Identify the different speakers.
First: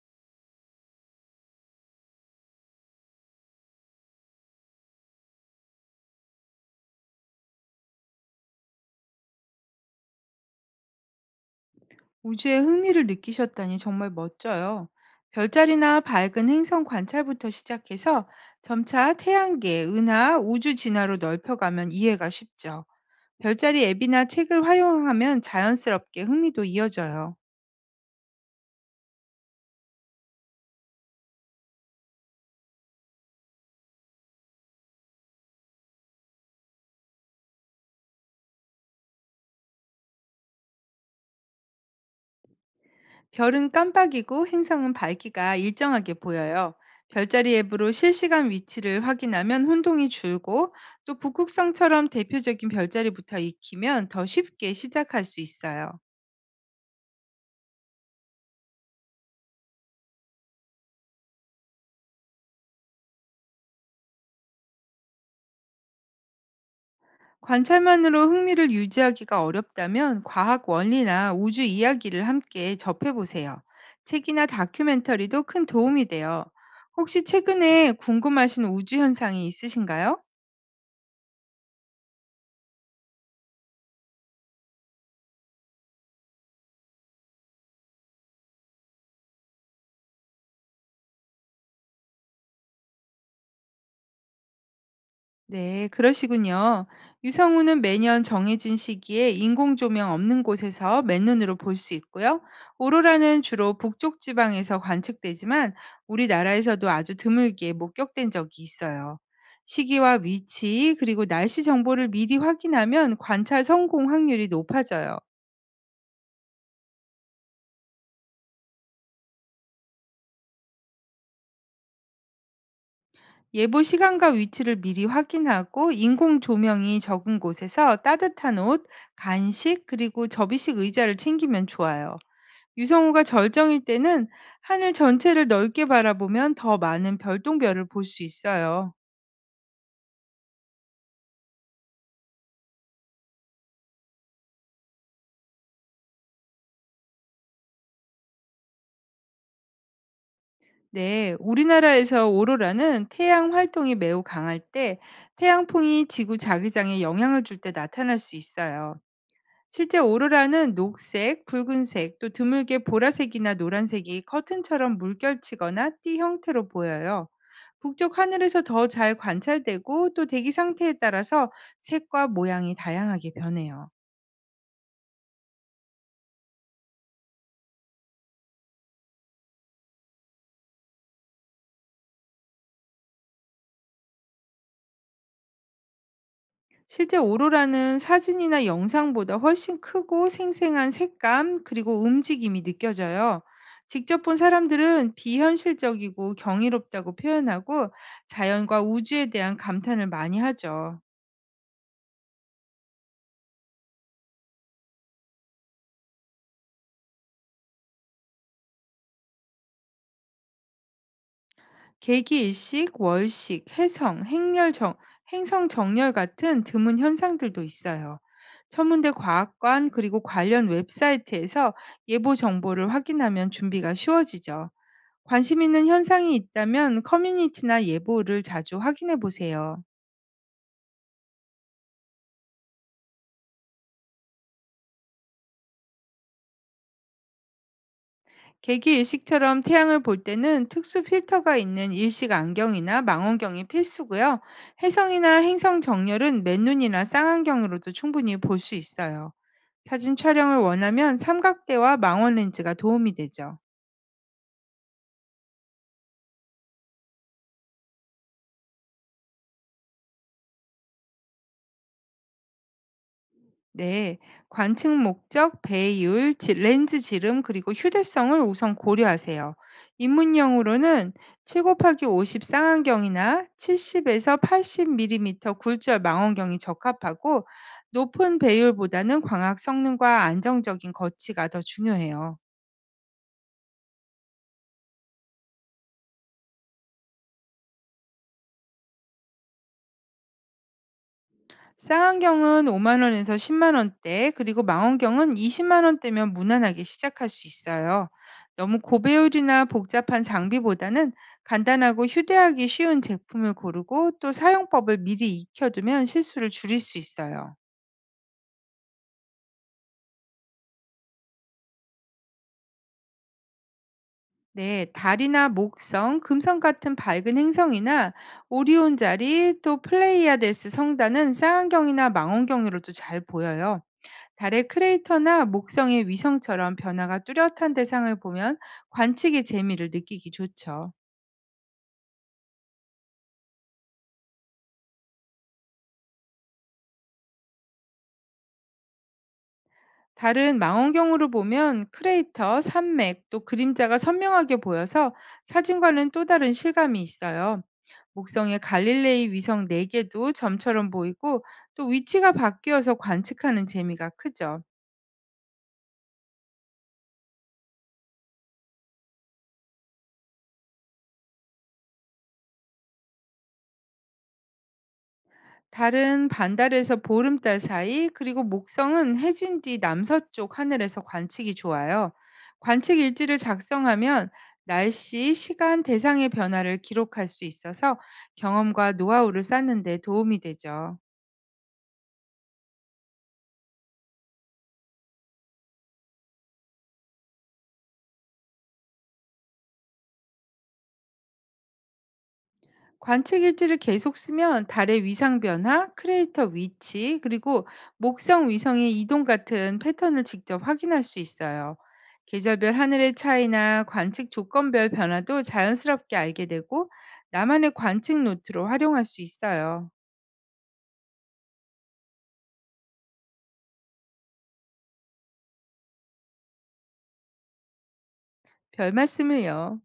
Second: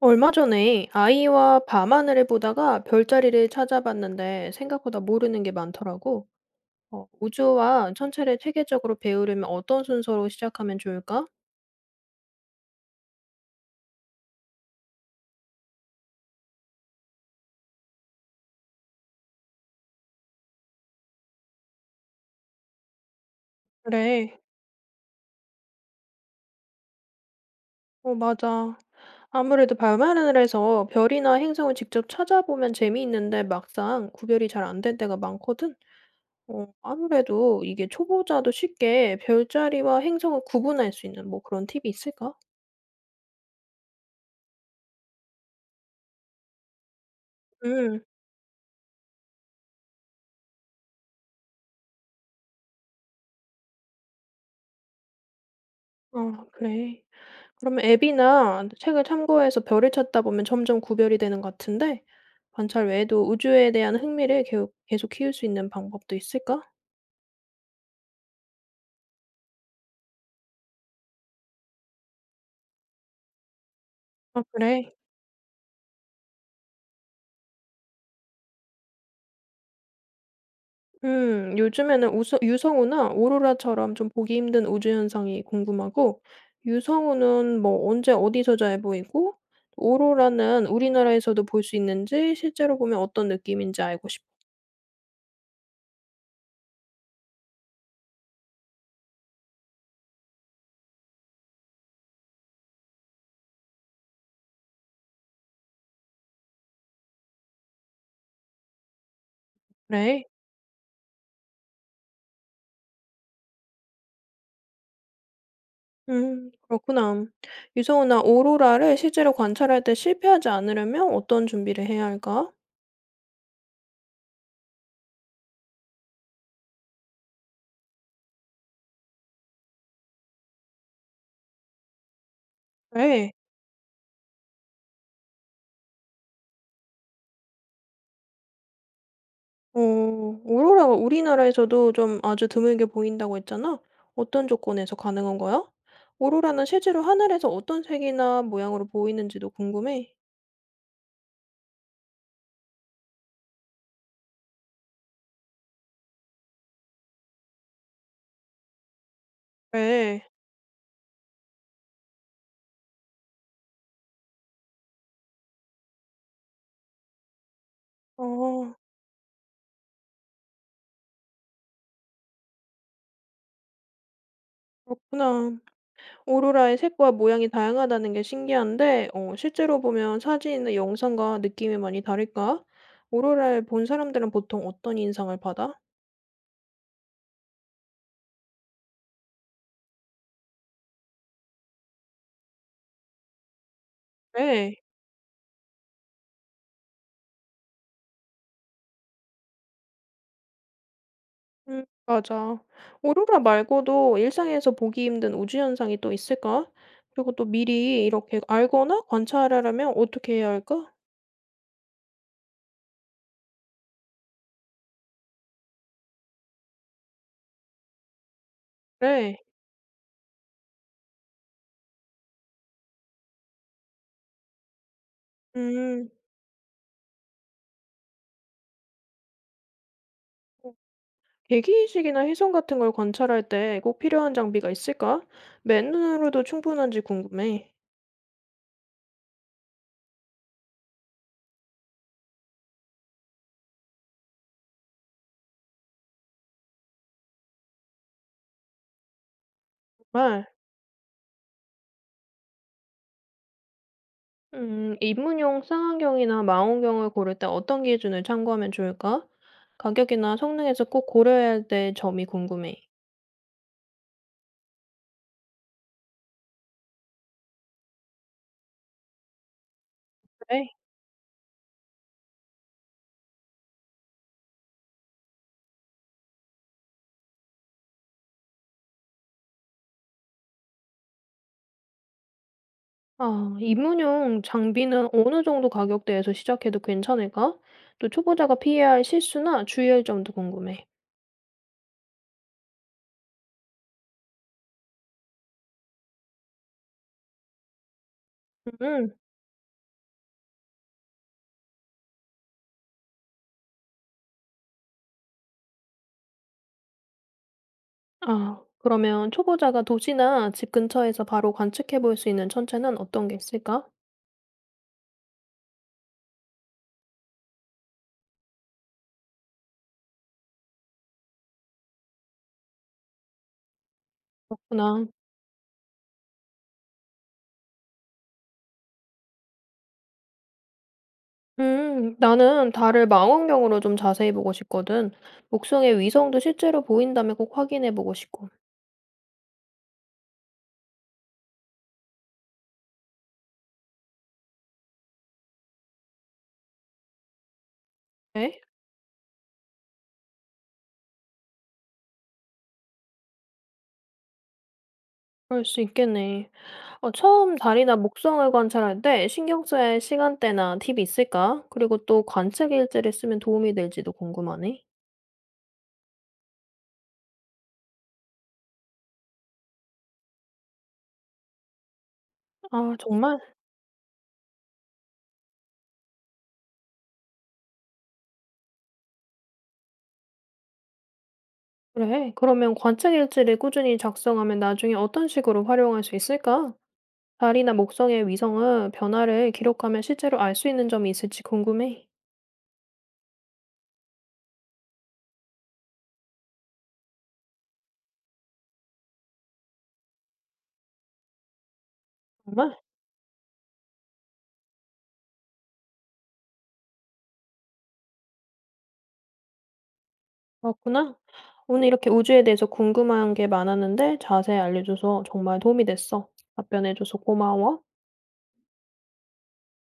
Speaker 1: 얼마 전에 아이와 밤하늘을 보다가 별자리를 찾아봤는데 생각보다 모르는 게 많더라고. 우주와 천체를 체계적으로 배우려면 어떤 순서로 시작하면 좋을까?
Speaker 2: 우주에 흥미를 느끼셨다니 정말 멋져요. 별자리나 밝은 행성 관찰부터 시작해서 점차 태양계, 은하, 우주 진화로 넓혀가면 이해가 쉽죠. 별자리 앱이나
Speaker 1: 그래,
Speaker 2: 책을 활용하면 자연스럽게 흥미도 이어져요.
Speaker 1: 맞아. 아무래도 밤하늘에서 별이나 행성을 직접 찾아보면 재미있는데 막상 구별이 잘 안될 때가 많거든. 아무래도 이게 초보자도 쉽게 별자리와 행성을 구분할 수 있는 뭐 그런 팁이 있을까?
Speaker 2: 별은 깜빡이고 행성은 밝기가 일정하게 보여요. 별자리 앱으로
Speaker 1: 응,
Speaker 2: 실시간 위치를 확인하면 혼동이 줄고 또 북극성처럼 대표적인 별자리부터 익히면 더 쉽게 시작할 수 있어요.
Speaker 1: 어, 그래. 그러면 앱이나 책을 참고해서 별을 찾다 보면 점점 구별이 되는 것 같은데, 관찰 외에도 우주에 대한 흥미를 계속 키울 수 있는 방법도 있을까?
Speaker 2: 관찰만으로 흥미를 유지하기가 어렵다면 과학 원리나 우주 이야기를 함께 접해보세요.
Speaker 1: 아,
Speaker 2: 책이나
Speaker 1: 그래.
Speaker 2: 다큐멘터리도 큰 도움이 돼요. 혹시 최근에 궁금하신 우주 현상이 있으신가요?
Speaker 1: 요즘에는 유성우나 오로라처럼 좀 보기 힘든 우주 현상이 궁금하고, 유성우는 뭐 언제 어디서 잘 보이고, 오로라는 우리나라에서도 볼 수 있는지 실제로 보면 어떤 느낌인지 알고 싶어.
Speaker 2: 네, 그러시군요. 유성우는 매년 정해진 시기에 인공 조명 없는 곳에서 맨눈으로 볼 수 있고요. 오로라는 주로 북쪽 지방에서 관측되지만 우리나라에서도 아주 드물게 목격된 적이 있어요. 시기와
Speaker 1: 그래.
Speaker 2: 위치, 그리고 날씨 정보를 미리 확인하면 관찰 성공 확률이 높아져요.
Speaker 1: 음, 그렇구나. 유성훈아 오로라를 실제로 관찰할 때 실패하지 않으려면 어떤 준비를 해야 할까?
Speaker 2: 예보 시간과 위치를 미리 확인하고 인공 조명이 적은 곳에서 따뜻한 옷, 간식, 그리고 접이식 의자를 챙기면 좋아요. 유성우가
Speaker 1: 네.
Speaker 2: 절정일 때는 하늘 전체를 넓게 바라보면 더 많은 별똥별을 볼 수 있어요.
Speaker 1: 어 오로라가 우리나라에서도 좀 아주 드물게 보인다고 했잖아. 어떤 조건에서 가능한 거야? 오로라는 실제로 하늘에서 어떤 색이나 모양으로 보이는지도 궁금해.
Speaker 2: 네, 우리나라에서 오로라는 태양 활동이 매우 강할 때 태양풍이 지구 자기장에 영향을 줄 때 나타날 수 있어요. 실제
Speaker 1: 네.
Speaker 2: 오로라는 녹색, 붉은색, 또 드물게 보라색이나 노란색이 커튼처럼 물결치거나 띠 형태로 보여요. 북쪽
Speaker 1: 어
Speaker 2: 하늘에서 더 잘 관찰되고 또 대기 상태에 따라서 색과 모양이 다양하게 변해요.
Speaker 1: 그렇구나. 오로라의 색과 모양이 다양하다는 게 신기한데, 실제로 보면 사진이나 영상과 느낌이 많이 다를까? 오로라를 본 사람들은 보통 어떤 인상을 받아?
Speaker 2: 실제 오로라는 사진이나 영상보다 훨씬 크고 생생한 색감 그리고 움직임이 느껴져요. 직접 본
Speaker 1: 네,
Speaker 2: 사람들은 비현실적이고 경이롭다고 표현하고 자연과 우주에 대한 감탄을 많이 하죠.
Speaker 1: 맞아. 오로라 말고도 일상에서 보기 힘든 우주 현상이 또 있을까? 그리고 또 미리 이렇게 알거나 관찰하려면 어떻게 해야 할까?
Speaker 2: 계기일식, 월식, 해성, 행성 정렬 같은 드문 현상들도 있어요. 천문대
Speaker 1: 네,
Speaker 2: 과학관 그리고 관련 웹사이트에서 예보 정보를 확인하면 준비가 쉬워지죠. 관심 있는
Speaker 1: 음,
Speaker 2: 현상이 있다면 커뮤니티나 예보를 자주 확인해 보세요.
Speaker 1: 계 대기이식이나 혜성 같은 걸 관찰할 때 꼭 필요한 장비가 있을까? 맨눈으로도 충분한지 궁금해.
Speaker 2: 개기 일식처럼 태양을 볼 때는 특수 필터가 있는 일식 안경이나 망원경이 필수고요. 해성이나 행성 정렬은 맨눈이나 쌍안경으로도 충분히 볼 수 있어요. 사진
Speaker 1: 정말.
Speaker 2: 촬영을 원하면 삼각대와 망원 렌즈가 도움이 되죠.
Speaker 1: 입문용 쌍안경이나 망원경을 고를 때 어떤 기준을 참고하면 좋을까? 가격이나 성능에서 꼭 고려해야 될 점이 궁금해.
Speaker 2: 네, 관측 목적, 배율, 렌즈 지름, 그리고 휴대성을 우선 고려하세요.
Speaker 1: 그래?
Speaker 2: 입문용으로는 7 곱하기 50 쌍안경이나 70에서 80mm 굴절 망원경이 적합하고 높은 배율보다는 광학 성능과 안정적인 거치가 더 중요해요.
Speaker 1: 아, 입문용 장비는 어느 정도 가격대에서 시작해도 괜찮을까? 또 초보자가 피해야 할 실수나 주의할 점도 궁금해.
Speaker 2: 쌍안경은 5만 원에서 10만 원대, 그리고 망원경은 20만 원대면 무난하게 시작할 수 있어요. 너무
Speaker 1: 음,
Speaker 2: 고배율이나 복잡한 장비보다는 간단하고 휴대하기 쉬운 제품을 고르고 또 사용법을 미리 익혀두면 실수를 줄일 수 있어요.
Speaker 1: 아, 그러면 초보자가 도시나 집 근처에서 바로 관측해 볼 수 있는 천체는 어떤 게 있을까?
Speaker 2: 네, 달이나 목성, 금성 같은 밝은 행성이나 오리온 자리, 또 플레이아데스 성단은 쌍안경이나 망원경으로도 잘 보여요. 달의
Speaker 1: 그렇구나.
Speaker 2: 크레이터나 목성의 위성처럼 변화가 뚜렷한 대상을 보면 관측의 재미를 느끼기 좋죠.
Speaker 1: 나는 달을 망원경으로 좀 자세히 보고 싶거든. 목성의 위성도 실제로 보인다면 꼭 확인해 보고 싶고.
Speaker 2: 달은 망원경으로 보면 크레이터, 산맥, 또 그림자가 선명하게 보여서 사진과는 또 다른 실감이 있어요. 목성의
Speaker 1: 에?
Speaker 2: 갈릴레이 위성 4개도 점처럼 보이고 또 위치가 바뀌어서 관측하는 재미가 크죠.
Speaker 1: 그럴 수 있겠네. 처음 달이나 목성을 관찰할 때 신경 써야 할 시간대나 팁이 있을까? 그리고 또 관측 일지를 쓰면 도움이 될지도 궁금하네.
Speaker 2: 달은 반달에서 보름달 사이, 그리고 목성은 해진 뒤 남서쪽 하늘에서 관측이 좋아요.
Speaker 1: 아,
Speaker 2: 관측 일지를
Speaker 1: 정말?
Speaker 2: 작성하면 날씨, 시간, 대상의 변화를 기록할 수 있어서 경험과 노하우를 쌓는 데 도움이 되죠.
Speaker 1: 그래. 그러면 관측 일지를 꾸준히 작성하면 나중에 어떤 식으로 활용할 수 있을까? 달이나 목성의 위성은 변화를 기록하면 실제로 알 수 있는 점이 있을지 궁금해.
Speaker 2: 관측일지를 계속 쓰면 달의 위상 변화, 크레이터 위치, 그리고 목성 위성의 이동 같은 패턴을 직접 확인할 수 있어요. 계절별
Speaker 1: 정말?
Speaker 2: 하늘의 차이나 관측 조건별 변화도 자연스럽게 알게 되고 나만의 관측 노트로 활용할 수 있어요.
Speaker 1: 그렇구나. 오늘 이렇게 우주에 대해서 궁금한 게 많았는데 자세히 알려줘서 정말 도움이 됐어. 답변해줘서 고마워.
Speaker 2: 별 말씀을요.